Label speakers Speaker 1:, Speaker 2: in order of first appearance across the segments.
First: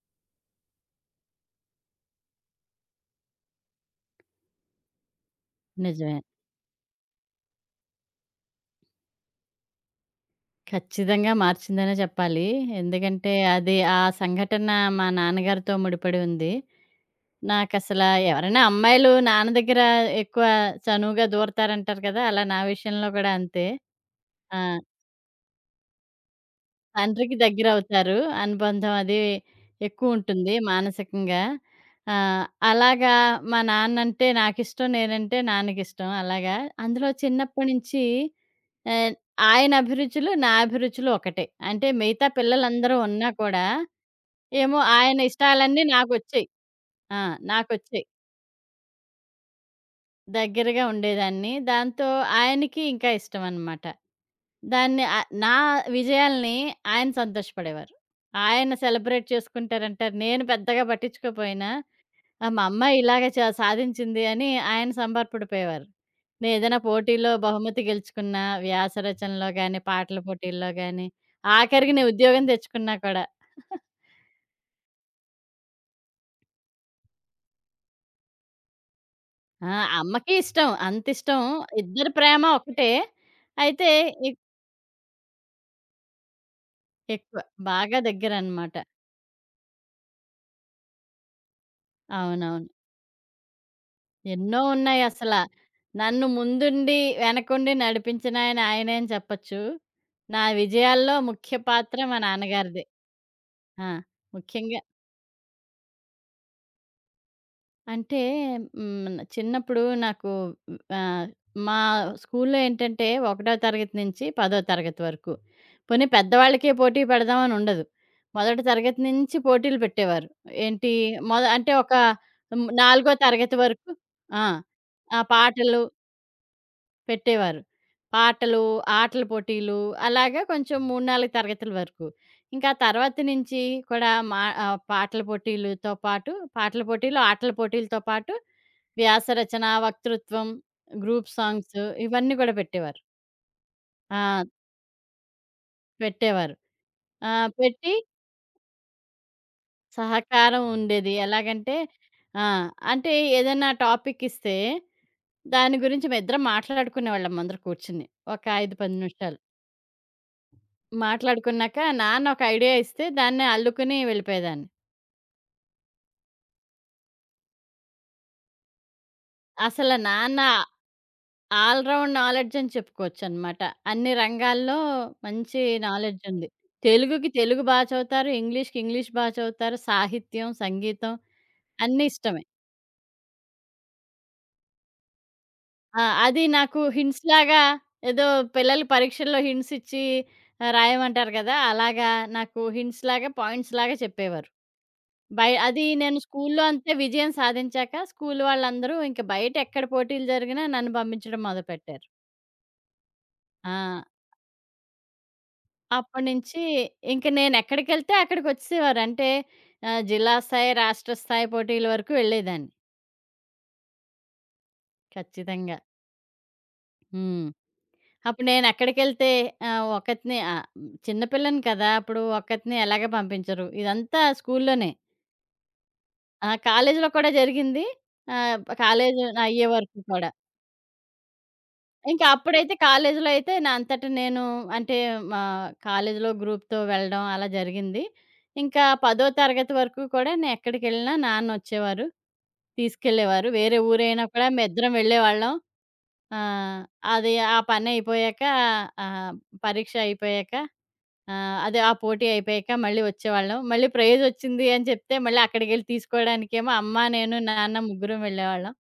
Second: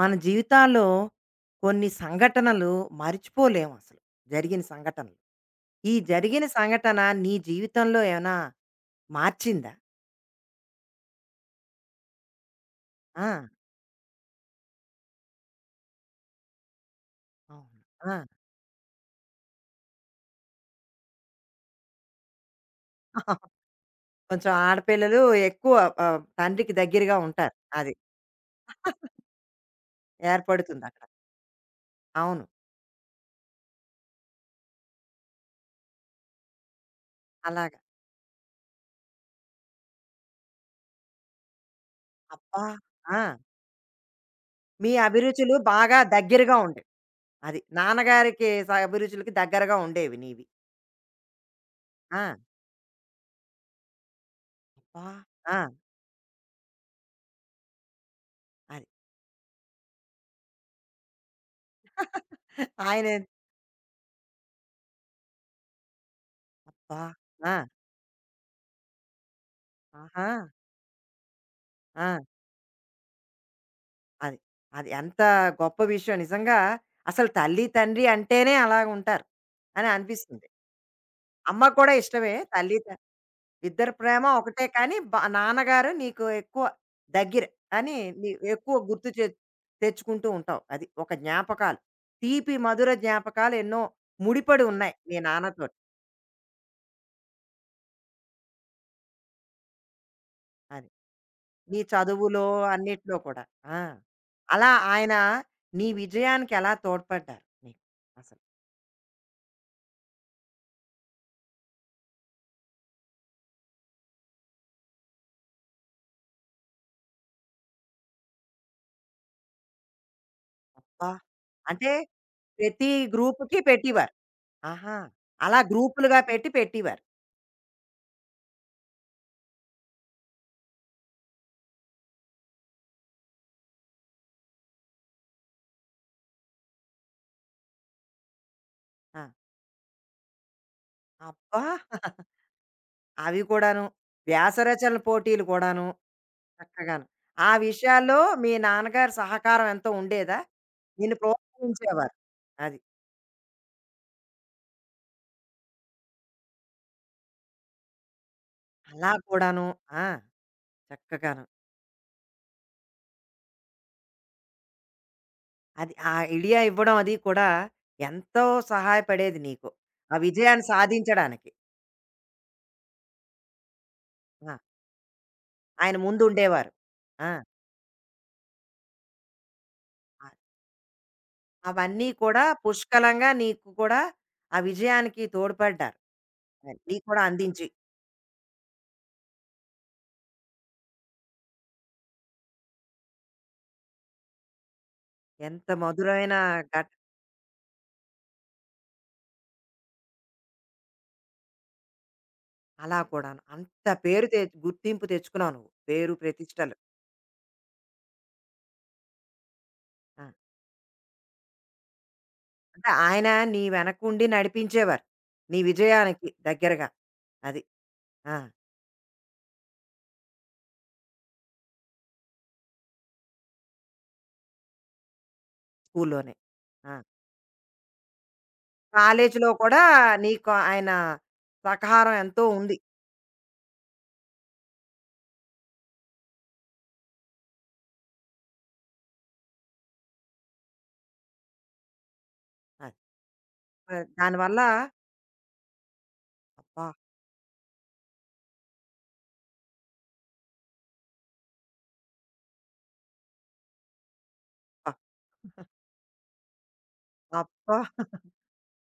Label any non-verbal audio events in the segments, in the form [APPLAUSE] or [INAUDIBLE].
Speaker 1: మన జీవితాల్లో కొన్ని సంఘటనలు మర్చిపోలేము అసలు. జరిగిన సంఘటనలు. ఈ
Speaker 2: నిజమే.
Speaker 1: జరిగిన సంఘటన నీ జీవితంలో ఏమైనా మార్చిందా?
Speaker 2: ఖచ్చితంగా మార్చిందనే చెప్పాలి.
Speaker 1: ఆ!
Speaker 2: ఎందుకంటే, అది ఆ సంఘటన మా నాన్నగారితో ముడిపడి ఉంది.
Speaker 1: అవును.
Speaker 2: నాకసలా
Speaker 1: ఆ!
Speaker 2: ఎవరైనా అమ్మాయిలు నాన్న దగ్గర ఎక్కువ చనువుగా దూరతారంటారు కదా! అలా నా విషయంలో కూడా
Speaker 1: [LAUGHS]
Speaker 2: అంతే.
Speaker 1: కొంచెం
Speaker 2: ఆ!
Speaker 1: ఆడపిల్లలు ఎక్కువ తండ్రికి దగ్గరగా
Speaker 2: తండ్రికి
Speaker 1: ఉంటారు. అది
Speaker 2: దగ్గరవుతారు. అనుబంధం అది ఎక్కువుంటుంది
Speaker 1: ఏర్పడుతుందక్కడ.
Speaker 2: మానసికంగా.
Speaker 1: అవును.
Speaker 2: ఆహ్, అలాగా మా నాన్నంటే నాకిష్టం, నేనంటే నాన్నకిష్టం అలాగా. అందులో చిన్నప్పటి
Speaker 1: అలాగా.
Speaker 2: నుంచి ఆహ్, ఆయన అభిరుచులు, నా అభిరుచులు ఒకటే. అంటే మిగతా
Speaker 1: అబ్బా!
Speaker 2: పిల్లలందరూ
Speaker 1: ఆ!
Speaker 2: ఉన్నా కూడా ఏమో
Speaker 1: మీ
Speaker 2: ఆయన
Speaker 1: అభిరుచులు
Speaker 2: ఇష్టాలన్నీ
Speaker 1: బాగా
Speaker 2: నాకొచ్చాయి.
Speaker 1: దగ్గరగా ఉండేవి.
Speaker 2: ఆ!
Speaker 1: అది.
Speaker 2: నాకొచ్చాయి.
Speaker 1: నాన్నగారికి అభిరుచులకి దగ్గరగా ఉండేవి నీవి.
Speaker 2: దగ్గరగా ఉండేదాన్ని. దాంతో
Speaker 1: ఆ!
Speaker 2: ఆయనకి ఇంకా ఇష్టమనమాట. దాన్ని
Speaker 1: అబ్బా!
Speaker 2: నా
Speaker 1: ఆ!
Speaker 2: విజయాల్ని ఆయన సంతోషపడేవారు. ఆయన
Speaker 1: అది.
Speaker 2: సెలబ్రేట్ చేసుకుంటారంటారు. నేను పెద్దగా పట్టించుకోపోయినా, మా
Speaker 1: [LAUGHS]
Speaker 2: అమ్మాయి
Speaker 1: ఆయన
Speaker 2: ఇలాగే సాధించింది అని ఆయన సంబరపడిపోయేవారు. నేనేదైనా
Speaker 1: అబ్బా!
Speaker 2: పోటీలో
Speaker 1: ఆ!
Speaker 2: బహుమతి గెలుచుకున్నా, వ్యాస రచనలో గాని, పాటల
Speaker 1: ఆహా!
Speaker 2: పోటీల్లో గాని, ఆఖరికి నేను
Speaker 1: ఆ!
Speaker 2: ఉద్యోగం తెచ్చుకున్నా కూడా.
Speaker 1: అది. అది ఎంత గొప్ప విషయం నిజంగా. అసలు తల్లి, తండ్రి అంటేనే అలాగుంటారు
Speaker 2: ఆ!
Speaker 1: అని
Speaker 2: అమ్మకి
Speaker 1: అనిపిస్తుంది.
Speaker 2: ఇష్టం. అంతిష్టం.
Speaker 1: అమ్మ కూడా
Speaker 2: ఇద్దరి
Speaker 1: ఇష్టమే.
Speaker 2: ప్రేమ
Speaker 1: తల్లి త
Speaker 2: ఒకటే. అయితే
Speaker 1: ఇద్దరి ప్రేమ
Speaker 2: ఇ
Speaker 1: ఒకటే కానీ నాన్నగారు నీకు ఎక్కువ
Speaker 2: ఎక్కువ.
Speaker 1: దగ్గర అని
Speaker 2: బాగా
Speaker 1: నీ
Speaker 2: దగ్గరనమాట.
Speaker 1: ఎక్కువ గుర్తు చే తెచ్చుకుంటూ ఉంటావు. అది ఒక జ్ఞాపకాలు. తీపి,
Speaker 2: అవునవును.
Speaker 1: మధుర జ్ఞాపకాలు ఎన్నో
Speaker 2: ఎన్నో
Speaker 1: ముడిపడి ఉన్నాయి మీ
Speaker 2: ఉన్నాయసల.
Speaker 1: నాన్నతోటి.
Speaker 2: నన్ను ముందుండి, వెనకుండి నడిపించినాయన ఆయనే అని చెప్పచ్చు. నా
Speaker 1: అది.
Speaker 2: విజయాల్లో ముఖ్య
Speaker 1: నీ
Speaker 2: పాత్ర మా
Speaker 1: చదువులో
Speaker 2: నాన్నగారిదే.
Speaker 1: అన్నిట్లో కూడా. ఆ!
Speaker 2: ఆ!
Speaker 1: అలా
Speaker 2: ముఖ్యంగా
Speaker 1: ఆయన నీ విజయానికి ఎలా తోడ్పడ్డారు నీకు
Speaker 2: అంటే
Speaker 1: అసలు?
Speaker 2: హ్మ్. చిన్నప్పుడు నాకు ఆహ్, మా స్కూల్లో ఏంటంటే, ఒకటో తరగతి నుంచి పదో తరగతి వరకు. పోనీ పెద్దవాళ్ళకే పోటీ పెడదామని ఉండదు. మొదటి తరగతి నుంచి పోటీలు పెట్టేవారు. ఏంటి
Speaker 1: అబ్బా!
Speaker 2: అంటే
Speaker 1: అంటే
Speaker 2: ఒక హ్మ్.
Speaker 1: ప్రతి
Speaker 2: నాలుగో తరగతి
Speaker 1: గ్రూప్‌కి
Speaker 2: వరకు
Speaker 1: పెట్టేవారు.
Speaker 2: ఆ!
Speaker 1: ఆహా!
Speaker 2: ఆ!
Speaker 1: అలా
Speaker 2: పాటలు
Speaker 1: గ్రూపులుగా పెట్టి పెట్టేవారు.
Speaker 2: పెట్టేవారు. పాటలు, ఆటల పోటీలు అలాగా కొంచెం 3, 4 తరగతుల వరకు. ఇంకా తర్వాత నుంచి కూడా మా ఆహ్, పాటల పోటీలతో పాటు పాటల పోటీలు, ఆటల పోటీలతో పాటు
Speaker 1: ఆ!
Speaker 2: వ్యాసరచన, వక్తృత్వం, గ్రూప్
Speaker 1: అబ్బా!
Speaker 2: సాంగ్స్ ఇవన్నీ కూడా పెట్టేవారు.
Speaker 1: అవి కూడాను.
Speaker 2: ఆ!
Speaker 1: వ్యాస రచనల పోటీలు కూడాను.
Speaker 2: పెట్టేవారు.
Speaker 1: చక్కగాను.
Speaker 2: ఆ!
Speaker 1: ఆ
Speaker 2: పెట్టి
Speaker 1: విషయాల్లో మీ నాన్నగారి సహకారం ఎంతో ఉండేదా?
Speaker 2: సహకారం ఉండేది.
Speaker 1: నిన్ను
Speaker 2: ఎలాగంటే
Speaker 1: ప్రోత్సహించేవారు.
Speaker 2: ఆ!
Speaker 1: అది.
Speaker 2: అంటే ఏదైనా టాపిక్ ఇస్తే దాని గురించి మేమిద్దరం మాట్లాడుకునేవాళ్ళం అందరూ కూర్చుని. ఒక 5, 10
Speaker 1: అలా
Speaker 2: నిమిషాలు.
Speaker 1: కూడాను. ఆ! చక్కగాను.
Speaker 2: మాట్లాడుకున్నాక నాన్న ఒక ఐడియా ఇస్తే దాన్ని అల్లుకుని వెళ్ళిపోయేదాన్ని.
Speaker 1: అది ఆ ఐడియా ఇవ్వడం అది కూడా ఎంతో సహాయపడేది నీకు.
Speaker 2: అసల
Speaker 1: ఆ
Speaker 2: నాన్న
Speaker 1: విజయాన్ని సాధించడానికి.
Speaker 2: ఆల్ రౌండ్ నాలెడ్జ్ అని చెప్పుకోవచ్చనమాట. అన్ని
Speaker 1: ఆ!
Speaker 2: రంగాల్లో మంచి
Speaker 1: ఆయన
Speaker 2: నాలెడ్జ్ ఉంది.
Speaker 1: ముందుండేవారు.
Speaker 2: తెలుగుకి
Speaker 1: ఆ!
Speaker 2: తెలుగు బా చదువుతారు. ఇంగ్లీష్‌కి ఇంగ్లీష్ బా చదువుతారు. సాహిత్యం, సంగీతం అన్నీ
Speaker 1: అవన్నీ కూడా
Speaker 2: ఇష్టమే.
Speaker 1: పుష్కలంగా నీకు కూడా ఆ విజయానికి తోడ్పడ్డారు.
Speaker 2: ఆ! అది
Speaker 1: మరి
Speaker 2: నాకు
Speaker 1: నీకు కూడా
Speaker 2: హింట్స్‌లాగా
Speaker 1: అందించి.
Speaker 2: ఏదో పిల్లలు పరీక్షల్లో హింట్స్ ఇచ్చి రాయమంటారు కదా! అలాగా నాకు హింట్స్‌లాగా, పాయింట్స్‌లాగా చెప్పేవారు.
Speaker 1: ఎంత
Speaker 2: అది నేను
Speaker 1: మధురమైన
Speaker 2: స్కూల్లో అంతే
Speaker 1: ఘట్
Speaker 2: విజయం సాధించాక స్కూల్ వాళ్ళందరూ ఇంక బయటెక్కడ పోటీలు జరిగినా నన్ను పంపించడం మొదలుపెట్టారు.
Speaker 1: అలా కూడాను.
Speaker 2: ఆ!
Speaker 1: అంత పేరు తె గుర్తింపు తెచ్చుకున్నావు నువ్వు. పేరు
Speaker 2: అప్పటినుంచి
Speaker 1: ప్రతిష్టలు.
Speaker 2: ఇంక నేనెక్కడికెళ్తే అక్కడికొచ్చేసేవారు. అంటే
Speaker 1: ఆ!
Speaker 2: జిల్లా స్థాయి, రాష్ట్ర స్థాయి పోటీల వరకు వెళ్ళేదాన్ని
Speaker 1: అంటే ఆయన నీ వెనకుండి నడిపించేవారు. నీ
Speaker 2: ఖచ్చితంగా.
Speaker 1: విజయానికి దగ్గరగా.
Speaker 2: హ్మ్.
Speaker 1: అది. ఆ!
Speaker 2: అప్పుడు నేనెక్కడికెళ్తే ఒక్కతినే చిన్న పిల్లని కదా! అప్పుడు ఒక్కతినే ఎలాగ పంపించరు. ఇదంతా స్కూల్లోనే.
Speaker 1: స్కూల్లోనే.
Speaker 2: ఆ!
Speaker 1: ఆ!
Speaker 2: కాలేజీలో కూడా జరిగింది. ఆహ్, కాలేజీ
Speaker 1: కాలేజీలో
Speaker 2: అయ్యే
Speaker 1: కూడా
Speaker 2: వరకు కూడా.
Speaker 1: నీకు ఆయన సహకారం
Speaker 2: ఇంకా
Speaker 1: ఎంతో
Speaker 2: అప్పుడైతే
Speaker 1: ఉంది.
Speaker 2: కాలేజీలో అయితే నా అంతట నేను అంటే మా కాలేజీలో గ్రూప్‌తో వెళ్ళడం అలా జరిగింది. ఇంకా 10వ తరగతి వరకు కూడా నేను ఎక్కడికెళ్ళినా నాన్న వచ్చేవారు.
Speaker 1: అది.
Speaker 2: తీసుకెళ్ళేవారు. వేరే
Speaker 1: ఆ,
Speaker 2: ఊరైనా కూడా
Speaker 1: దానివల్ల
Speaker 2: మేమిద్దరం వెళ్ళేవాళ్ళం. ఆహ్,
Speaker 1: అబ్బా!
Speaker 2: అది ఆ పని అయిపోయాక ఆహ్, పరీక్ష అయిపోయాక అదే ఆ పోటీ అయిపోయాక మళ్ళీ వచ్చేవాళ్ళం. మళ్ళీ ప్రైజ్ వచ్చింది అని
Speaker 1: అబ్బా!
Speaker 2: చెప్తే మళ్ళీ అక్కడికెళ్ళి తీసుకోవడానికేమో అమ్మ, నేను,
Speaker 1: అబ్బా!
Speaker 2: నాన్న ముగ్గురం వెళ్ళేవాళ్ళం.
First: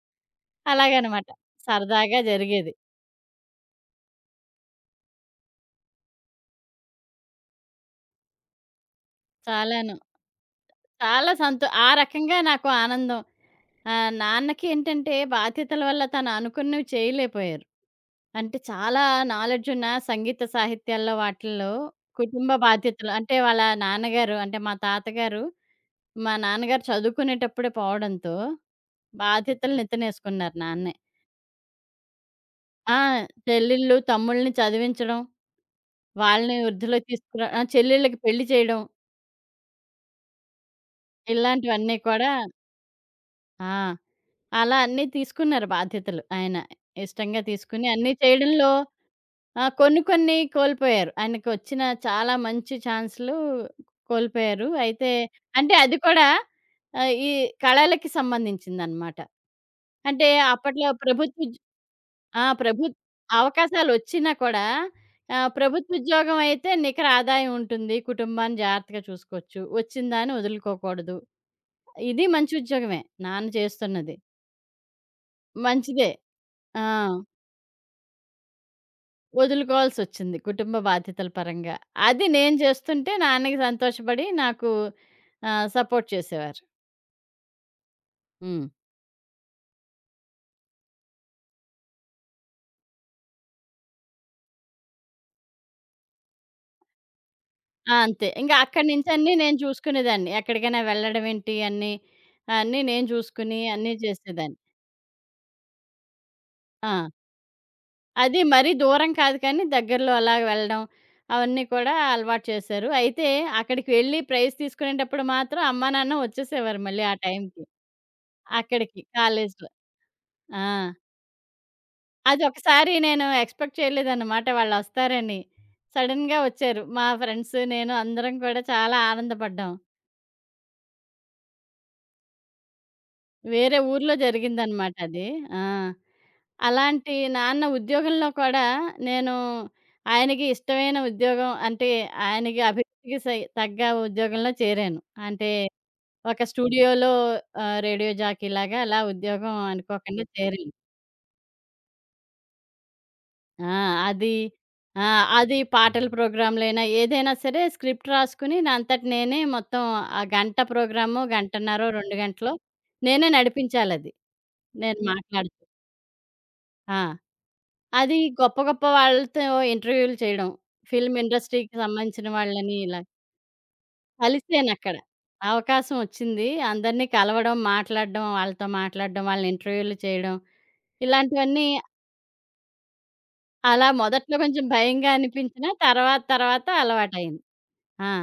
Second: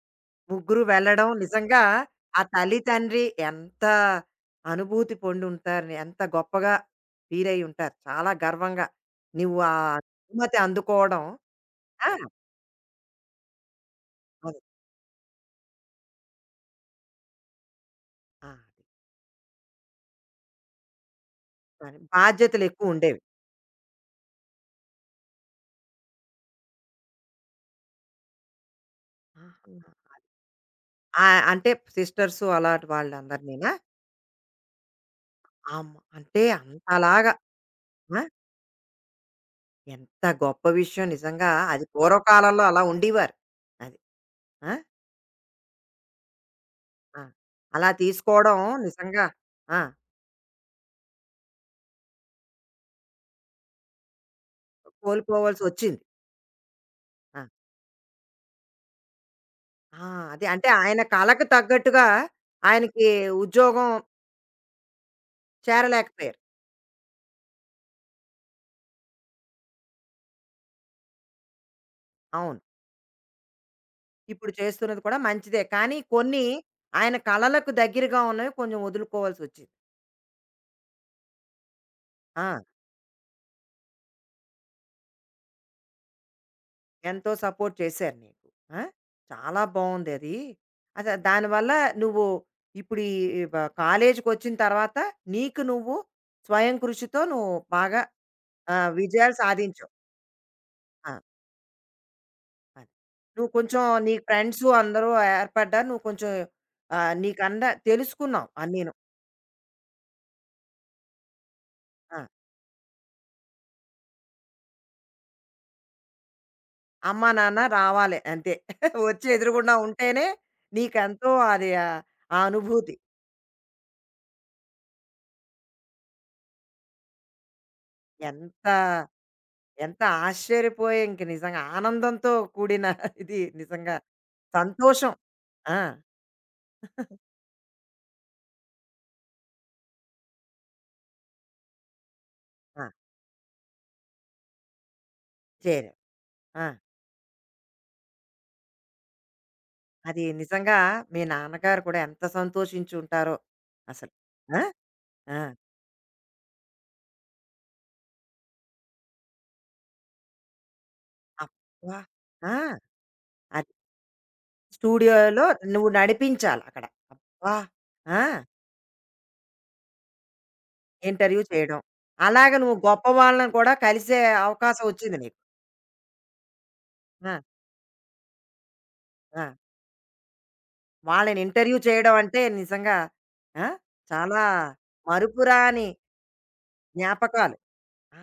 Speaker 1: ముగ్గురు వెళ్ళడం
Speaker 2: అలాగనమాట.
Speaker 1: నిజంగా
Speaker 2: సరదాగా
Speaker 1: ఆ
Speaker 2: జరిగేది.
Speaker 1: తల్లి తండ్రి ఎంత అనుభూతి పొంది ఉంటారు ఎంత గొప్పగా ఫీల్ అయి ఉంటారు చాలా గర్వంగా నువ్వు ఆ
Speaker 2: చాలాను.
Speaker 1: అనుమతి అందుకోవడం
Speaker 2: చాలా సంతో ఆ
Speaker 1: ఆ,
Speaker 2: రకంగా నాకు ఆనందం.
Speaker 1: అది,
Speaker 2: నాన్నకి ఏంటంటే బాధ్యతల వల్ల తను అనుకున్నవి చేయలేపోయారు.
Speaker 1: ఆ,
Speaker 2: అంటే
Speaker 1: అది.
Speaker 2: చాలా నాలెడ్జ్ ఉన్న సంగీత సాహిత్యాల్లో వాటిల్లో
Speaker 1: మరి
Speaker 2: కుటుంబ
Speaker 1: బాధ్యతలు ఎక్కువ
Speaker 2: బాధ్యతలు
Speaker 1: ఉండేవి
Speaker 2: అంటే వాళ్ళ నాన్నగారు అంటే మా తాతగారు, మా నాన్నగారు చదువుకునేటప్పుడే పోవడంతో
Speaker 1: ఆహా.
Speaker 2: బాధ్యతలు నెత్తనేసుకున్నారు నాన్నే.
Speaker 1: ఆ, అంటే సిస్టర్స్ అలాంటి
Speaker 2: ఆ!
Speaker 1: వాళ్ళందరినీనా
Speaker 2: చెల్లెళ్ళు, తమ్ముళ్ళని చదివించడం,
Speaker 1: అమ్మ అంటే
Speaker 2: వాళ్ళని వృద్ధిలోకి
Speaker 1: అంతలాగా
Speaker 2: తీసుకురా ఆ! చెల్లెళ్ళకి
Speaker 1: ఆ?
Speaker 2: పెళ్లి చేయడం
Speaker 1: ఎంత గొప్ప విషయం నిజంగా అది
Speaker 2: ఇలాంటివన్నీ కూడా
Speaker 1: పూర్వకాలంలో అలా ఉండేవారు
Speaker 2: ఆ!
Speaker 1: అది ఆ?
Speaker 2: అలా అన్నీ తీసుకున్నారు బాధ్యతలు ఆయన.
Speaker 1: ఆ.
Speaker 2: ఇష్టంగా తీసుకొని
Speaker 1: అలా
Speaker 2: అన్నీ
Speaker 1: తీసుకోవడం
Speaker 2: చేయడంలో
Speaker 1: నిజంగా
Speaker 2: ఆహ్,
Speaker 1: ఆ,
Speaker 2: కొన్ని కొన్ని కోల్పోయారు. ఆయనకొచ్చిన చాలా మంచి ఛాన్స్‌లు కోల్పోయారు. అయితే
Speaker 1: కోల్పోవలసి
Speaker 2: అంటే అది
Speaker 1: వచ్చింది
Speaker 2: కూడా ఈ
Speaker 1: ఆ!
Speaker 2: కళలకి సంబంధించిందనమాట.
Speaker 1: ఆ!
Speaker 2: అంటే
Speaker 1: అదే. అంటే
Speaker 2: అప్పట్లో
Speaker 1: ఆయన
Speaker 2: ప్రభుత్వ
Speaker 1: కళకు
Speaker 2: ఉద్
Speaker 1: తగ్గట్టుగా
Speaker 2: ఆ!
Speaker 1: ఆయనకి ఉద్యోగం
Speaker 2: అవకాశాలొచ్చినా కూడా
Speaker 1: చేరలేకపోయారు.
Speaker 2: ప్రభుత్వోద్యోగం అయితే నికర ఆదాయం ఉంటుంది. కుటుంబాన్ని జాగ్రత్తగా చూసుకోవచ్చు. వచ్చిన దాన్ని వదులుకోకూడదు. ఇది మంచి
Speaker 1: అవును.
Speaker 2: ఉద్యోగమే. నాన్న చేస్తున్నది.
Speaker 1: ఇప్పుడు చేస్తున్నది కూడా మంచిదే. కానీ
Speaker 2: మంచిదే.
Speaker 1: కొన్ని
Speaker 2: ఆ!
Speaker 1: ఆయన కళలకు దగ్గరగా ఉన్నవి కొంచెం వదులుకోవాల్సొచ్చింది.
Speaker 2: వదులుకోవాల్సొచ్చింది కుటుంబ బాధ్యతల పరంగా. అది నేను
Speaker 1: ఆ!
Speaker 2: చేస్తుంటే నాన్నకి సంతోషపడి నాకు సపోర్ట్ చేసేవారు.
Speaker 1: ఎంతో సపోర్ట్ చేశారు నీకు.
Speaker 2: హ్మ్.
Speaker 1: ఆ! చాలా బావుందది. అసలు దానివల్ల నువ్వు ఇప్పుడు ఈ బ కాలేజీకొచ్చిన తర్వాత నీకు నువ్వు స్వయం కృషితో నువ్వు
Speaker 2: ఆ!
Speaker 1: బాగా
Speaker 2: అంతే. ఇంక అక్కడి నుంచి అన్నీ
Speaker 1: విజయాలు
Speaker 2: నేను
Speaker 1: సాధించావు.
Speaker 2: చూసుకునేదాన్ని. ఎక్కడికైనా
Speaker 1: ఆ!
Speaker 2: వెళ్ళడం ఏంటి అన్నీ, అన్నీ
Speaker 1: అది.
Speaker 2: నేను
Speaker 1: నువ్వు
Speaker 2: చూసుకుని
Speaker 1: కొంచెం
Speaker 2: అన్నీ
Speaker 1: నీ
Speaker 2: చేసేదాన్ని.
Speaker 1: ఫ్రెండ్స్ అందరూ ఏర్పడ్డారు. నువ్వు కొంచెం
Speaker 2: ఆ!
Speaker 1: నీకంద
Speaker 2: అది
Speaker 1: తెలుసుకున్నావు
Speaker 2: మరీ
Speaker 1: అన్నీను.
Speaker 2: దూరం కాదు కానీ దగ్గరలో అలాగ వెళ్ళడం అవన్నీ కూడా
Speaker 1: ఆ!
Speaker 2: అలవాటు చేశారు. అయితే అక్కడికి వెళ్ళి ప్రైజ్ తీసుకునేటప్పుడు మాత్రం అమ్మా, నాన్న వచ్చేసేవారు మళ్ళీ ఆ
Speaker 1: అమ్మా, నాన్న
Speaker 2: టైంకి.
Speaker 1: రావాలి అంతే.
Speaker 2: అక్కడికి
Speaker 1: [LAUGHS] వచ్చి
Speaker 2: కాలేజ్‌లో.
Speaker 1: ఎదురుగుండా ఉంటేనే
Speaker 2: ఆ!
Speaker 1: నీకెంతో అది ఆ
Speaker 2: అదొకసారి
Speaker 1: అనుభూతి.
Speaker 2: నేను ఎక్స్‌పెక్ట్ చేయలేదనమాట వాళ్ళొస్తారని. సడెన్‌గా వచ్చారు. మా ఫ్రెండ్స్, నేను అందరం కూడా
Speaker 1: ఎంత,
Speaker 2: చాలా ఆనందపడ్డాం.
Speaker 1: ఎంత ఆశ్చర్యపోయే ఇంక నిజంగా ఆనందంతో కూడిన [LAUGHS] ఇది
Speaker 2: వేరే
Speaker 1: నిజంగా
Speaker 2: ఊర్లో జరిగిందనమాట
Speaker 1: సంతోషం.
Speaker 2: అది. ఆ!
Speaker 1: ఆ!
Speaker 2: అలాంటి నాన్న ఉద్యోగంలో కూడా నేను ఆయనకి ఇష్టమైన ఉద్యోగం అంటే, ఆయనకి
Speaker 1: ఆ!
Speaker 2: అభిరుచికి సై తగ్గ ఉద్యోగంలో చేరాను. అంటే,
Speaker 1: చేరావు.
Speaker 2: ఒక
Speaker 1: ఆ!
Speaker 2: స్టూడియోలో రేడియో జాకీలాగా అలా ఉద్యోగం
Speaker 1: అది
Speaker 2: అనుకోకుండా చేరాను.
Speaker 1: నిజంగా మీ నాన్నగారు కూడా ఎంత సంతోషించుంటారో
Speaker 2: ఆ!
Speaker 1: అసలు.
Speaker 2: అది.
Speaker 1: ఆ!
Speaker 2: ఆ!
Speaker 1: ఆ!
Speaker 2: అది పాటల ప్రోగ్రామ్‌లైనా ఏదైనా సరే స్క్రిప్ట్ రాసుకుని నా అంతట నేనే మొత్తం ఆ గంట ప్రోగ్రామో, గంటన్నరో,
Speaker 1: అబ్బా!
Speaker 2: 2 గంటలో
Speaker 1: ఆ!
Speaker 2: నేనే నడిపించాలది. నేను
Speaker 1: స్టూడియోలో
Speaker 2: మాట్లాడుతూ.
Speaker 1: నువ్వు నడిపించాలి అక్కడ.
Speaker 2: ఆ!
Speaker 1: అబ్బా!
Speaker 2: అది
Speaker 1: ఆ!
Speaker 2: గొప్ప గొప్ప వాళ్ళతో ఇంటర్వ్యూలు చేయడం. ఫిల్మ్
Speaker 1: ఇంటర్వ్యూ
Speaker 2: ఇండస్ట్రీకి
Speaker 1: చేయడం.
Speaker 2: సంబంధించిన
Speaker 1: అలాగ నువ్వు
Speaker 2: వాళ్ళని ఇలా
Speaker 1: గొప్ప వాళ్ళని కూడా కలిసే అవకాశం
Speaker 2: కలిసానక్కడ.
Speaker 1: వచ్చింది నీకు.
Speaker 2: అవకాశం వచ్చింది. అందరినీ
Speaker 1: ఆ!
Speaker 2: కలవడం, మాట్లాడడం, వాళ్ళతో మాట్లాడడం,
Speaker 1: ఆ!
Speaker 2: వాళ్ళని ఇంటర్వ్యూలు చేయడం.
Speaker 1: వాళ్ళని
Speaker 2: ఇలాంటివన్నీ
Speaker 1: ఇంటర్వ్యూ చేయడం అంటే నిజంగా ఆ!
Speaker 2: అలా మొదట్లో
Speaker 1: చాలా
Speaker 2: కొంచెం భయంగా అనిపించినా
Speaker 1: మరుపురాని
Speaker 2: తర్వాత తర్వాత అలవాటయింది.
Speaker 1: జ్ఞాపకాలు.
Speaker 2: ఆ!
Speaker 1: ఆ!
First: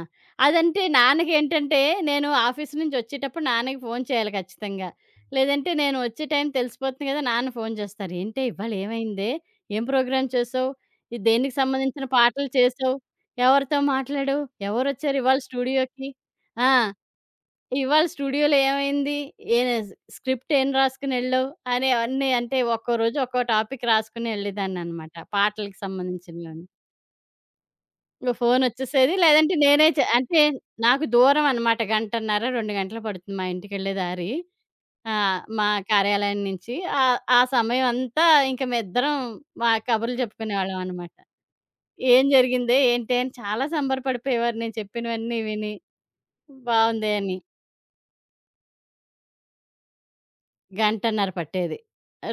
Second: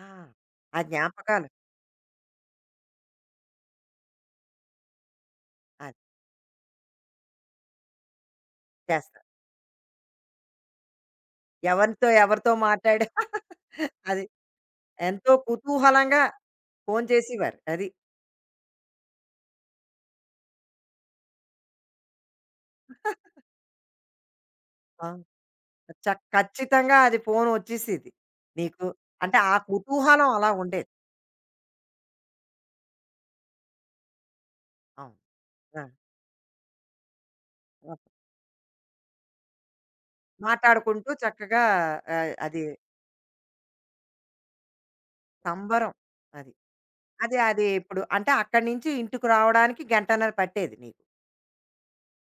Speaker 1: ఆ
Speaker 2: అదంటే
Speaker 1: జ్ఞాపకాలు
Speaker 2: నాన్నకేంటంటే, నేను ఆఫీస్ నుంచి వచ్చేటప్పుడు నాన్నకి ఫోను చేయాలి ఖచ్చితంగా. లేదంటే
Speaker 1: అది
Speaker 2: నేను వచ్చే టైం తెలిసిపోతుంది కదా! నాన్న ఫోను చేస్తారు. "ఏంటే ఇవాళ
Speaker 1: చేస్తా.
Speaker 2: ఏమైందే? ఏం ప్రోగ్రామ్ చేసావు? ఇది దేనికి సంబంధించిన
Speaker 1: ఎవరితో
Speaker 2: పాటలు
Speaker 1: ఎవరితో
Speaker 2: చేసావు?
Speaker 1: మాట్లాడా
Speaker 2: ఎవరితో
Speaker 1: [LAUGHS] అది
Speaker 2: మాట్లాడావు? ఎవరొచ్చారు
Speaker 1: ఎంతో
Speaker 2: ఇవాళ స్టూడియోకి?
Speaker 1: కుతూహలంగా
Speaker 2: ఆ!
Speaker 1: ఫోను చేసేవారు. అది.
Speaker 2: ఇవాళ స్టూడియోలో ఏమైంది? ఏ స్క్రిప్ట్ ఏం రాసుకొని ఎళ్ళావు?" అనేవన్నీ అంటే ఒక్కో రోజు ఒక్కో టాపిక్ రాసుకొని
Speaker 1: ఆ!
Speaker 2: వెళ్ళేదాన్ననమాట. పాటలకి
Speaker 1: చ
Speaker 2: సంబంధించినవన్నీ.
Speaker 1: ఖచ్చితంగా అది ఫోను వచ్చేసేది
Speaker 2: ఇంక
Speaker 1: నీకు.
Speaker 2: ఫోనొచ్చేసేది.
Speaker 1: అంటే
Speaker 2: లేదంటే
Speaker 1: ఆ
Speaker 2: నేనే చే
Speaker 1: కుతూహలం
Speaker 2: అంటే
Speaker 1: అలా ఉండేది.
Speaker 2: నాకు దూరం అనమాట. గంటన్నర, 2 గంటలు పడుతుంది మా ఇంటికెళ్ళే దారి.
Speaker 1: అవును.
Speaker 2: మా
Speaker 1: ఆ!
Speaker 2: కార్యాలయం నుంచి. ఆ సమయం
Speaker 1: ఆ!
Speaker 2: అంతా ఇంక మేమిద్దరం మా కబుర్లు చెప్పుకునేవాళ్ళం
Speaker 1: మాట్లాడుకుంటూ
Speaker 2: అనమాట.
Speaker 1: చక్కగా
Speaker 2: ఏం
Speaker 1: అది
Speaker 2: జరిగిందే, ఏంటి అని చాలా సంబరపడిపోయేవారు నేను చెప్పినవన్నీ విని.
Speaker 1: సంబరం. అది.
Speaker 2: బావుంది అని.
Speaker 1: అది ఇప్పుడు అంటే అక్కడి నుంచి ఇంటికి రావడానికి గంటన్నర పట్టేది నీకు.
Speaker 2: గంటన్నర పట్టేది.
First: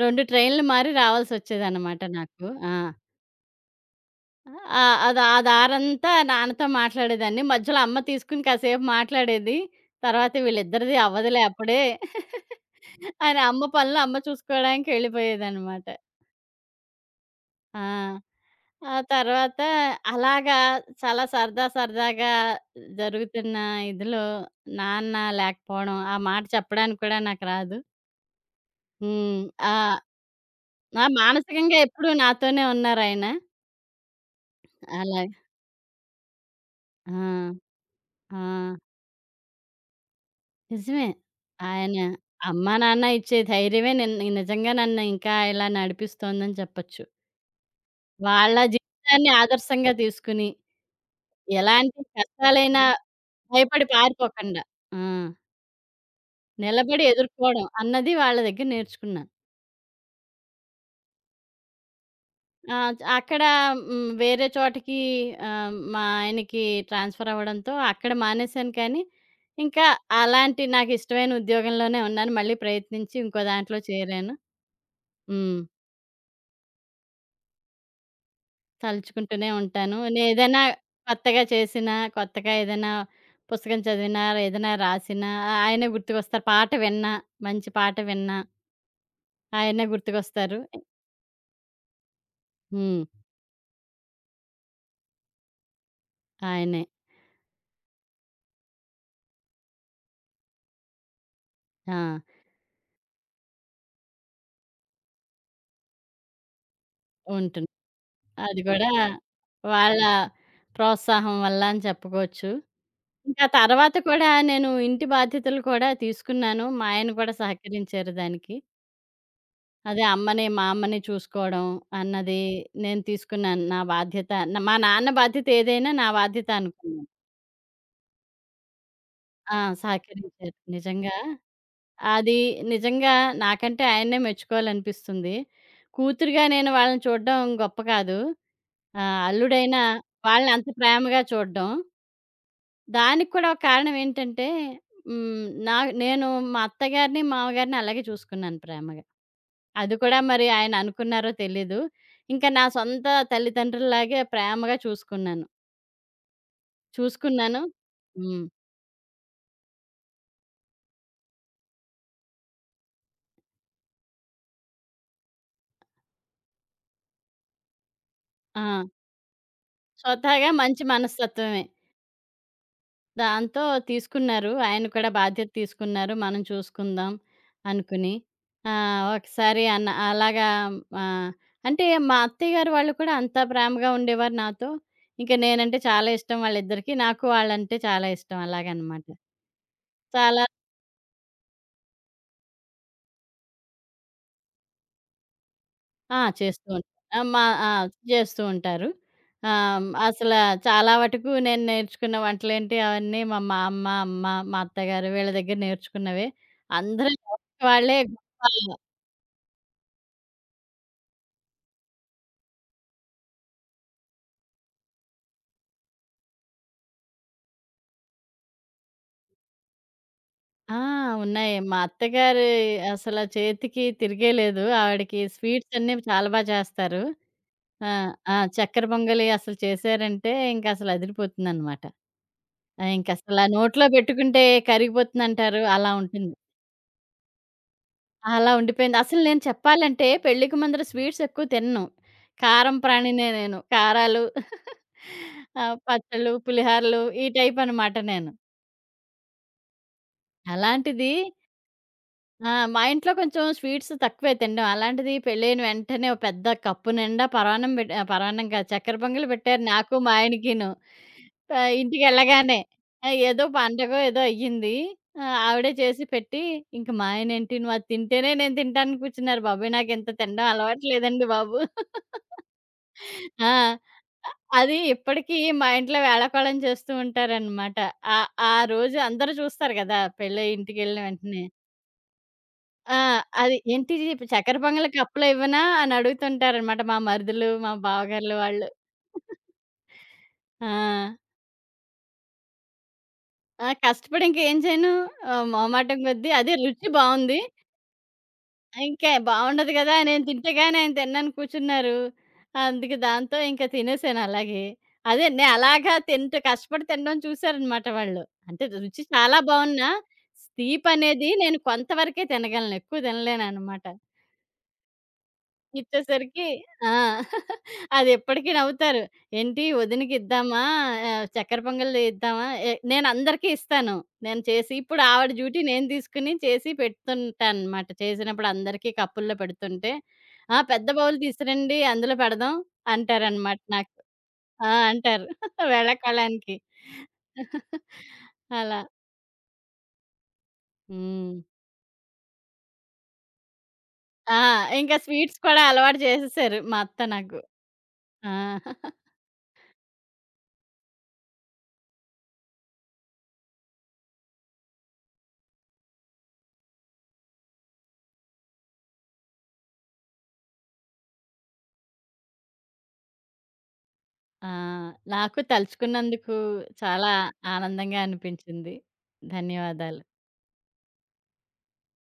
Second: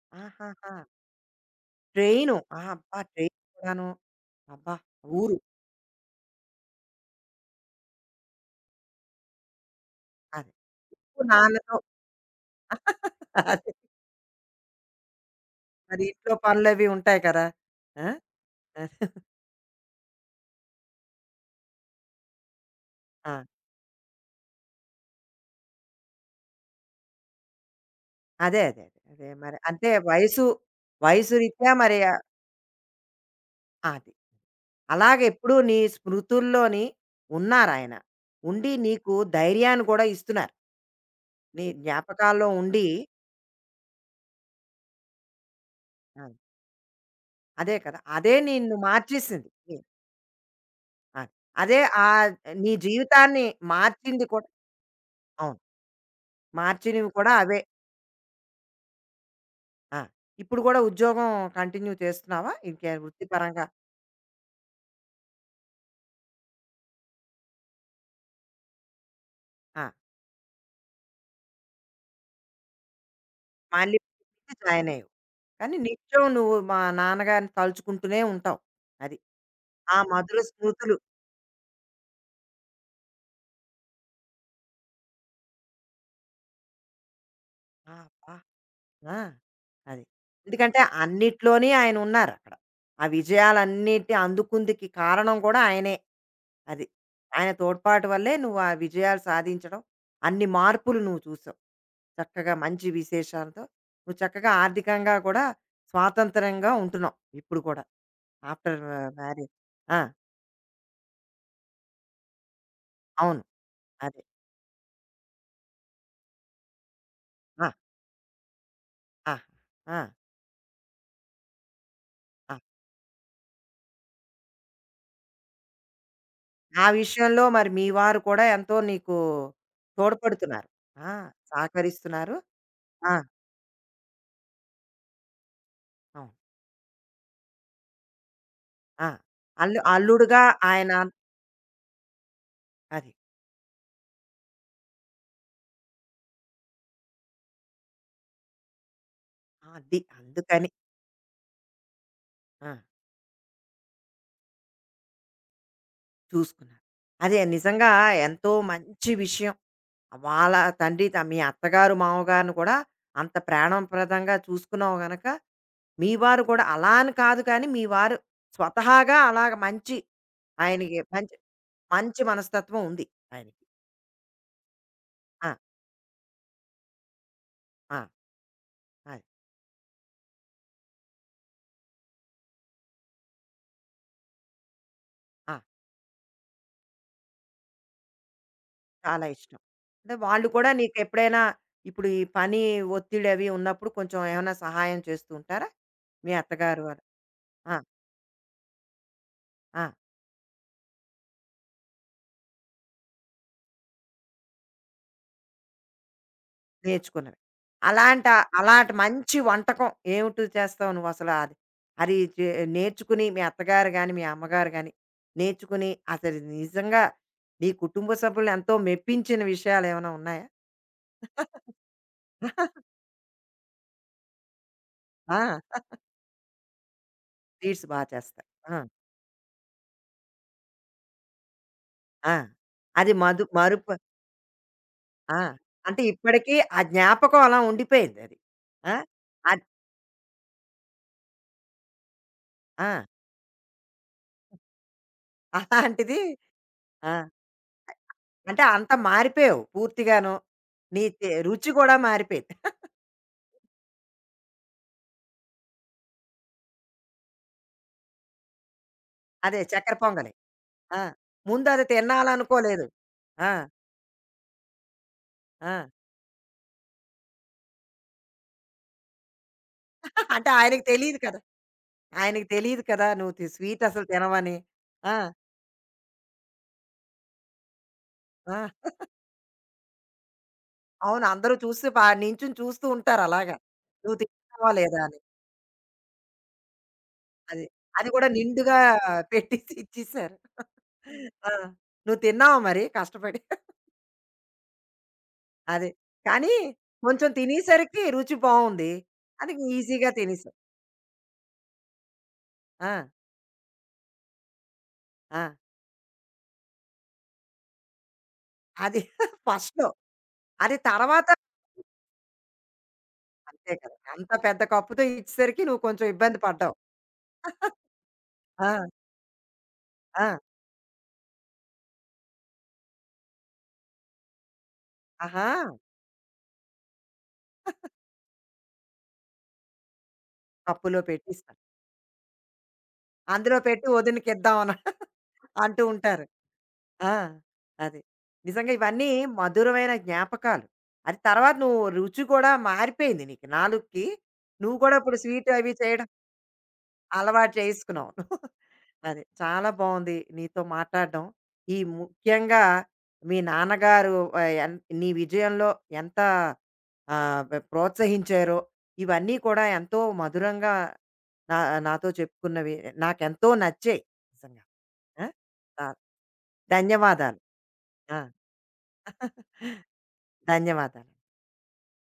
Speaker 2: 2 ట్రైన్లు
Speaker 1: ఆహాహా!
Speaker 2: మారి రావాల్సొచ్చేదనమాట
Speaker 1: ట్రైను.
Speaker 2: నాకు.
Speaker 1: ఆ!
Speaker 2: ఆ!
Speaker 1: అబ్బా! ట్రైన్ కూడాను. అబ్బా!
Speaker 2: ఆ! అది
Speaker 1: ఊరు.
Speaker 2: ఆ దారంతా నాన్నతో మాట్లాడేదాన్ని. మధ్యలో అమ్మ తీసుకొని కాసేపు మాట్లాడేది. తర్వాత
Speaker 1: అది.
Speaker 2: వీళ్ళిద్దరిది అవ్వదులే
Speaker 1: నాన్నతో
Speaker 2: అప్పుడే అని అమ్మ
Speaker 1: అదే
Speaker 2: పనులు అమ్మ చూసుకోవడానికి ఎళ్ళిపోయేదనమాట.
Speaker 1: మరి ఇంట్లో పనులవి ఉంటాయి కదా!
Speaker 2: ఆ!
Speaker 1: ఆ! అది.
Speaker 2: ఆ తర్వాత అలాగా చాలా సరదా సరదాగా
Speaker 1: ఆ!
Speaker 2: జరుగుతున్న ఇదిలో నాన్న లేకపోవడం, ఆ మాట చెప్పడానికి కూడా నాకు రాదు.
Speaker 1: అదే. అదే. అదే. అదే
Speaker 2: హ్మ్.
Speaker 1: మరి
Speaker 2: ఆ!
Speaker 1: అంటే
Speaker 2: ఆ!
Speaker 1: వయసు రీత్యా
Speaker 2: మానసికంగా
Speaker 1: మరి
Speaker 2: ఎప్పుడూ నాతోనే ఉన్నారాయన.
Speaker 1: అది. అలాగే
Speaker 2: అలాగే.
Speaker 1: ఎప్పుడూ నీ స్మృతుల్లోని
Speaker 2: ఆ!
Speaker 1: ఉన్నారాయన. ఉండి
Speaker 2: ఆ!
Speaker 1: నీకు ధైర్యాన్ని కూడా ఇస్తున్నారు.
Speaker 2: నిజమే.
Speaker 1: నీ
Speaker 2: ఆయన
Speaker 1: జ్ఞాపకాల్లో
Speaker 2: అమ్మా,
Speaker 1: ఉండి
Speaker 2: నాన్న ఇచ్చే ధైర్యమే నిన్ నిజంగా నన్ను ఇంకా ఇలా
Speaker 1: ఆ!
Speaker 2: నడిపిస్తోందని చెప్పొచ్చు.
Speaker 1: అదే కదా! అదే
Speaker 2: వాళ్ళ
Speaker 1: నిన్ను
Speaker 2: జీవితాన్ని
Speaker 1: మార్చేసింది. నీ
Speaker 2: ఆదర్శంగా తీసుకుని,
Speaker 1: అది. అదే
Speaker 2: ఎలాంటి
Speaker 1: నీ
Speaker 2: కష్టాలైనా
Speaker 1: జీవితాన్ని
Speaker 2: భయపడి
Speaker 1: మార్చింది కూడా
Speaker 2: పారిపోకండా ఆ!
Speaker 1: అవును.
Speaker 2: నిలబడి
Speaker 1: మార్చినవి కూడా అవే.
Speaker 2: ఎదుర్కోవడం అన్నది వాళ్ళ దగ్గర నేర్చుకున్నాను.
Speaker 1: ఆ! ఇప్పుడు కూడా ఉద్యోగం కంటిన్యూ చేస్తున్నావా?
Speaker 2: ఆ!
Speaker 1: ఇంకే
Speaker 2: అక్కడ
Speaker 1: వృత్తిపరంగా
Speaker 2: హ్మ్, వేరే చోటకి మా ఆయనకి ట్రాన్స్‌ఫర్ అవ్వడంతో అక్కడ మానేశాను కానీ,
Speaker 1: ఆ!
Speaker 2: ఇంకా అలాంటి నాకిష్టమైన ఉద్యోగంలోనే ఉన్నాను. మళ్ళీ ప్రయత్నించి ఇంకో దాంట్లో
Speaker 1: మళ్ళీ
Speaker 2: చేరాను.
Speaker 1: జాయిన్ అయ్యావు.
Speaker 2: హ్మ్.
Speaker 1: కానీ నిత్యం నువ్వు మా నాన్నగారిని తలుచుకుంటూనే ఉంటావు. అది.
Speaker 2: తలుచుకుంటూనే
Speaker 1: ఆ
Speaker 2: ఉంటాను.
Speaker 1: మధుర
Speaker 2: నేనేదైనా
Speaker 1: స్మృతులు.
Speaker 2: కొత్తగా చేసినా, కొత్తగా ఏదైనా పుస్తకం చదివినా, ఏదైనా రాసినా ఆయనే గుర్తుకొస్తారు. పాట విన్నా, మంచి
Speaker 1: ఆ!
Speaker 2: పాట
Speaker 1: అబ్బా!
Speaker 2: విన్నా
Speaker 1: ఆ!
Speaker 2: ఆయనే
Speaker 1: అది.
Speaker 2: గుర్తుకొస్తారు.
Speaker 1: ఎందుకంటే అన్నిట్లోని ఆయనున్నారక్కడ.
Speaker 2: హ్మ్.
Speaker 1: ఆ విజయాలన్నిటి అందుకుందికి కారణం కూడా ఆయనే.
Speaker 2: ఆయనే.
Speaker 1: అది. ఆయన తోడ్పాటు వల్లే నువ్వు ఆ విజయాలు సాధించడం, అన్ని మార్పులు నువ్వు చూసావు.
Speaker 2: ఆ!
Speaker 1: చక్కగా మంచి విశేషాలతో నువ్వు చక్కగా ఆర్థికంగా కూడా స్వాతంత్రంగా ఉంటున్నావు. ఇప్పుడు
Speaker 2: ఉంటుంది.
Speaker 1: కూడా
Speaker 2: అది
Speaker 1: ఆఫ్టర్
Speaker 2: కూడా
Speaker 1: మ్యారేజ్. ఆ!
Speaker 2: వాళ్ళ ప్రోత్సాహం వల్ల అని చెప్పుకోవచ్చు.
Speaker 1: అవును.
Speaker 2: ఇంకా తర్వాత
Speaker 1: అదే.
Speaker 2: కూడా నేను ఇంటి బాధ్యతలు కూడా తీసుకున్నాను. మా ఆయన కూడా
Speaker 1: ఆ!
Speaker 2: సహకరించారు దానికి.
Speaker 1: ఆ! ఆ!
Speaker 2: అదే అమ్మని, మా అమ్మని చూసుకోవడం అన్నది
Speaker 1: ఆ!
Speaker 2: నేను తీసుకున్నాను. నా బాధ్యత న మా నాన్న బాధ్యత ఏదైనా నా బాధ్యత
Speaker 1: ఆ
Speaker 2: అనుకున్నాను.
Speaker 1: విషయంలో మరి మీ వారు కూడా ఎంతో నీకు
Speaker 2: ఆ! సహకరించారు.
Speaker 1: తోడ్పడుతున్నారు. ఆ!
Speaker 2: నిజంగా
Speaker 1: సహకరిస్తున్నారు.
Speaker 2: అది నిజంగా
Speaker 1: ఆ!
Speaker 2: నాకంటే ఆయన్నే మెచ్చుకోవాలనిపిస్తుంది.
Speaker 1: అవును.
Speaker 2: కూతురుగా నేను వాళ్ళని చూడడం గొప్ప కాదు. ఆ!
Speaker 1: ఆ!
Speaker 2: అల్లుడైనా
Speaker 1: అల్లుడుగా
Speaker 2: వాళ్ళని అంత
Speaker 1: ఆయన అది.
Speaker 2: ప్రేమగా చూడడం. దానికి కూడా ఒక కారణం ఏంటంటే, హ్మ్. నా నేను మా అత్తగారిని, మామగారిని అలాగే చూసుకున్నాను ప్రేమగా. అది
Speaker 1: అది.
Speaker 2: కూడా మరి
Speaker 1: అందుకని.
Speaker 2: ఆయన అనుకున్నారో తెలీదు. ఇంకా నా
Speaker 1: ఆ!
Speaker 2: సొంత తల్లిదండ్రుల్లాగే ప్రేమగా చూసుకున్నాను.
Speaker 1: చూసుకున్నారు. అదే
Speaker 2: చూసుకున్నాను.
Speaker 1: నిజంగా
Speaker 2: హ్మ్.
Speaker 1: ఎంతో మంచి విషయం. వాళ్ళ తండ్రి త మీ అత్తగారు, మామగారిని కూడా అంత ప్రాణప్రదంగా చూసుకున్నావు గనక, మీ వారు కూడా అలా అని కాదు కానీ, మీ వారు
Speaker 2: ఆ!
Speaker 1: స్వతహాగా అలాగ మంచి
Speaker 2: స్వతహాగా మంచి
Speaker 1: ఆయనకి మంచి
Speaker 2: మనస్తత్వమే.
Speaker 1: మంచి మనస్తత్వం ఉంది ఆయనకి.
Speaker 2: దాంతో తీసుకున్నారు. ఆయన కూడా బాధ్యత
Speaker 1: ఆ!
Speaker 2: తీసుకున్నారు. మనం చూసుకుందాం
Speaker 1: ఆ!
Speaker 2: అనుకుని. ఆహ్,
Speaker 1: అది.
Speaker 2: ఒకసారి అన్న అలాగా ఆహ్, అంటే మా అత్తయ్య గారు వాళ్ళు కూడా అంత ప్రేమగా ఉండేవారు నాతో. ఇంక
Speaker 1: ఆ!
Speaker 2: నేనంటే చాలా ఇష్టం వాళ్ళిద్దరికీ. నాకు వాళ్ళంటే చాలా ఇష్టం అలాగనమాట.
Speaker 1: చాలా ఇష్టం. అంటే
Speaker 2: చాలా
Speaker 1: వాళ్ళు కూడా నీకెప్పుడైనా ఇప్పుడు ఈ పని ఒత్తిడి అవి ఉన్నప్పుడు కొంచెం ఏమైనా సహాయం చేస్తూ ఉంటారా?
Speaker 2: ఆ!
Speaker 1: మీ
Speaker 2: చేస్తూ
Speaker 1: అత్తగారు
Speaker 2: ఉంటారు.
Speaker 1: వారు?
Speaker 2: ఆ! మా ఆ!
Speaker 1: ఆ!
Speaker 2: చేస్తూ ఉంటారు.
Speaker 1: ఆ!
Speaker 2: ఆహ్, అసల చాలా వటుకు నేను నేర్చుకున్న వంటలేంటి అవన్నీ మా మా అమ్మ, అమ్మ, మా అత్తగారు వీళ్ళ దగ్గర నేర్చుకున్నవే. అందరూ
Speaker 1: నేర్చుకున్నవి.
Speaker 2: ఎవరికి వాళ్ళే
Speaker 1: అలాంట
Speaker 2: గొప్ప
Speaker 1: అలాంటి మంచి వంటకం ఏమిటి చేస్తావు నువ్వు అసలు? అది అది చే నేర్చుకుని మీ అత్తగారు గాని, మీ అమ్మగారు గాని నేర్చుకుని అసలు నిజంగా మీ కుటుంబ సభ్యుల్ని ఎంతో మెప్పించిన విషయాలేమైనా ఉన్నాయా?
Speaker 2: ఆ! ఉన్నాయి. మా అత్తగారి అసల చేతికి తిరిగే లేదు. ఆవిడకి స్వీట్స్
Speaker 1: ఆ!
Speaker 2: అన్నీ చాలా బా చేస్తారు.
Speaker 1: స్వీట్స్
Speaker 2: ఆ! ఆ!
Speaker 1: చేస్తారు. ఆ!
Speaker 2: చక్కెర పొంగలి అసలు చేశారంటే ఇంకసలు అదిరిపోతుందనమాట.
Speaker 1: ఆ!
Speaker 2: ఆ!
Speaker 1: అది
Speaker 2: ఇంకసల నోట్లో
Speaker 1: మరుపు
Speaker 2: పెట్టుకుంటే
Speaker 1: ఆ!
Speaker 2: కరిగిపోతుందంటారు. అలా
Speaker 1: అంటే
Speaker 2: ఉంటుంది.
Speaker 1: ఇప్పటికీ ఆ జ్ఞాపకం అలా ఉండిపోయింది అది.
Speaker 2: అలా
Speaker 1: ఆ!
Speaker 2: ఉండిపోయింది. అసలు నేను
Speaker 1: అద్
Speaker 2: చెప్పాలంటే పెళ్ళికి ముందర స్వీట్స్ ఎక్కువ తినను. కారం
Speaker 1: ఆ!
Speaker 2: ప్రాణినే నేను. కారాలు ఆ!
Speaker 1: అలాంటిది
Speaker 2: పచ్చళ్ళు, పులిహారలు
Speaker 1: ఆ!
Speaker 2: ఈ టైపనమాట నేను.
Speaker 1: అంటే అంత మారిపోయావు పూర్తిగాను. నీ
Speaker 2: అలాంటిది
Speaker 1: రుచి కూడా
Speaker 2: ఆ!
Speaker 1: మారిపోయింది.
Speaker 2: మా ఇంట్లో కొంచెం స్వీట్స్ తక్కువే తినడం. అలాంటిది పెళ్ళైన వెంటనే ఓ పెద్ద కప్పు నిండా పరమాన్నం కాదు చక్కెర పొంగలి
Speaker 1: అదే
Speaker 2: పెట్టారు
Speaker 1: చక్కెర
Speaker 2: నాకు, మా
Speaker 1: పొంగలి.
Speaker 2: ఆయనకిను.
Speaker 1: ఆ! ముందు అది
Speaker 2: ఇంటికెళ్ళగానే
Speaker 1: తినాలనుకోలేదు.
Speaker 2: ఏదో
Speaker 1: ఆ!
Speaker 2: పండగో ఏదో అయ్యింది. ఆ! ఆవిడే
Speaker 1: ఆ!
Speaker 2: చేసి పెట్టి, ఇంక మా ఆయనేంటి "నువ్వు అది తింటేనే నేను తింటానికి కూర్చున్నారు బాబోయ్! నాకింత తినడం
Speaker 1: అంటే ఆయనకి
Speaker 2: అలవాటు
Speaker 1: తెలీదు
Speaker 2: లేదండి
Speaker 1: కదా!
Speaker 2: బాబు."
Speaker 1: ఆయనకి తెలీదు కదా! నువ్వు
Speaker 2: ఆ!
Speaker 1: స్వీట్ అసలు తినవని.
Speaker 2: అది
Speaker 1: ఆ!
Speaker 2: ఇప్పటికీ మా ఇంట్లో వేళాకోళం చేస్తూ ఉంటారనమాట. ఆ ఆ
Speaker 1: ఆ!
Speaker 2: రోజు అందరూ చూస్తారు గదా! పెళ్ళై ఇంటికెళ్ళిన
Speaker 1: అవును.
Speaker 2: వెంటనే.
Speaker 1: అందరూ చూస్తూ నించుని చూస్తూ
Speaker 2: ఆ!
Speaker 1: ఉంటారు అలాగా.
Speaker 2: అది ఏంటి
Speaker 1: నువ్వు
Speaker 2: చక్కెర
Speaker 1: తింటున్నావా
Speaker 2: పొంగలి
Speaker 1: లేదా అని.
Speaker 2: కప్పులో ఇవ్వనా? అని అడుగుతుంటారనమాట మా మరుదులు,
Speaker 1: అది.
Speaker 2: మా
Speaker 1: అది కూడా
Speaker 2: బావగార్లు వాళ్ళు.
Speaker 1: నిండుగా పెట్టేసి [LAUGHS] ఇచ్చేసారు.
Speaker 2: ఆ!
Speaker 1: ఆ! నువ్వు తిన్నావా మరి కష్టపడి?
Speaker 2: ఆ! కష్టపడి ఇంకేం చేయను.
Speaker 1: అదే.
Speaker 2: మొహమాటం కొద్దీ
Speaker 1: కానీ
Speaker 2: అదే రుచి
Speaker 1: కొంచెం
Speaker 2: బావుంది.
Speaker 1: తినేసరికి రుచి బావుంది.
Speaker 2: ఇంకా
Speaker 1: అది
Speaker 2: బావుండదు కదా!
Speaker 1: ఈజీగా
Speaker 2: నేను తింటే
Speaker 1: తినేసావు.
Speaker 2: గాని ఆయన తిననని కూర్చున్నారు.
Speaker 1: ఆ!
Speaker 2: అందుకే దాంతో ఇంకా తినేసాను అలాగే. అదే
Speaker 1: ఆ!
Speaker 2: నే అలాగా తింటూ కష్టపడి తినడం చూసారనమాట వాళ్ళు. అంటే
Speaker 1: అది
Speaker 2: రుచి
Speaker 1: [LAUGHS]
Speaker 2: చాలా
Speaker 1: ఫస్ట్‌లో.
Speaker 2: బావున్నా
Speaker 1: అది తర్వాత
Speaker 2: తీపనేది నేను కొంతవరకే తినగలను. ఎక్కువ
Speaker 1: అంతే
Speaker 2: తినలేననమాట.
Speaker 1: కదా! అంత పెద్ద కప్పుతో ఇచ్చేసరికి నువ్వు కొంచెం ఇబ్బంది
Speaker 2: ఇచ్చేసరికి
Speaker 1: పడ్డావు.
Speaker 2: ఆ!
Speaker 1: [LAUGHS]
Speaker 2: [LAUGHS] అది ఇప్పటికి
Speaker 1: ఆ!
Speaker 2: నవ్వుతారు. "ఏంటి వదినకి
Speaker 1: ఆ!
Speaker 2: ఇద్దామా? చక్కెర పొంగల్ ఇద్దామా?" నేను అందరికీ ఇస్తాను. నేను చేసి ఇప్పుడు ఆవిడ
Speaker 1: ఆహా!
Speaker 2: డ్యూటీ నేను తీసుకొని చేసి పెడుతుంటానన్నమాట. చేసినప్పుడు అందరికీ కప్పుల్లో పెడుతుంటే, "ఆ! పెద్ద
Speaker 1: కప్పులో
Speaker 2: బౌల్
Speaker 1: పెట్టిస్తాను.
Speaker 2: తీసురండి అందులో పెడదాం"
Speaker 1: అందులో
Speaker 2: అంటారన్నమాట
Speaker 1: పెట్టి
Speaker 2: నాకు.
Speaker 1: వదినకిద్దాం
Speaker 2: ఆ!
Speaker 1: అని [LAUGHS]
Speaker 2: అంటారు [LAUGHS]
Speaker 1: అంటూ ఉంటారు.
Speaker 2: వేళాకోళానికి.
Speaker 1: ఆ! అది. నిజంగా
Speaker 2: అలా.
Speaker 1: ఇవన్నీ మధురమైన జ్ఞాపకాలు. అది
Speaker 2: హ్మ్.
Speaker 1: తర్వాత నువ్వు రుచి కూడా మారిపోయింది నీకు నాలుకకి.
Speaker 2: ఆ!
Speaker 1: నువ్వు కూడా
Speaker 2: ఇంకా
Speaker 1: ఇప్పుడు
Speaker 2: స్వీట్స్
Speaker 1: స్వీట్
Speaker 2: కూడా
Speaker 1: అవి
Speaker 2: అలవాటు
Speaker 1: చేయడం
Speaker 2: చేసేసారు మా అత్త నాకు.
Speaker 1: అలవాటు చేసుకున్నావు. నువ్వు.
Speaker 2: ఆ!
Speaker 1: [LAUGHS] అది. చాలా బావుంది నీతో మాట్లాడడం. ఈ ముఖ్యంగా మీ నాన్నగారు ఆహ్, ఎన్ నీ విజయంలో ఎంత ప్రోత్సహించారో, ఇవన్నీ కూడా ఎంతో మధురంగా నా నాతో చెప్పుకున్నవి నాకెంతో నచ్చాయి
Speaker 2: ఆ!
Speaker 1: నిజంగా. ఆ!
Speaker 2: నాకు
Speaker 1: ఆ!
Speaker 2: తలుచుకున్నందుకు చాలా
Speaker 1: ధన్యవాదాలు.
Speaker 2: ఆనందంగా
Speaker 1: ఆ!
Speaker 2: అనిపించింది.
Speaker 1: [LAUGHS]
Speaker 2: ధన్యవాదాలు.
Speaker 1: ధన్యవాదాలు.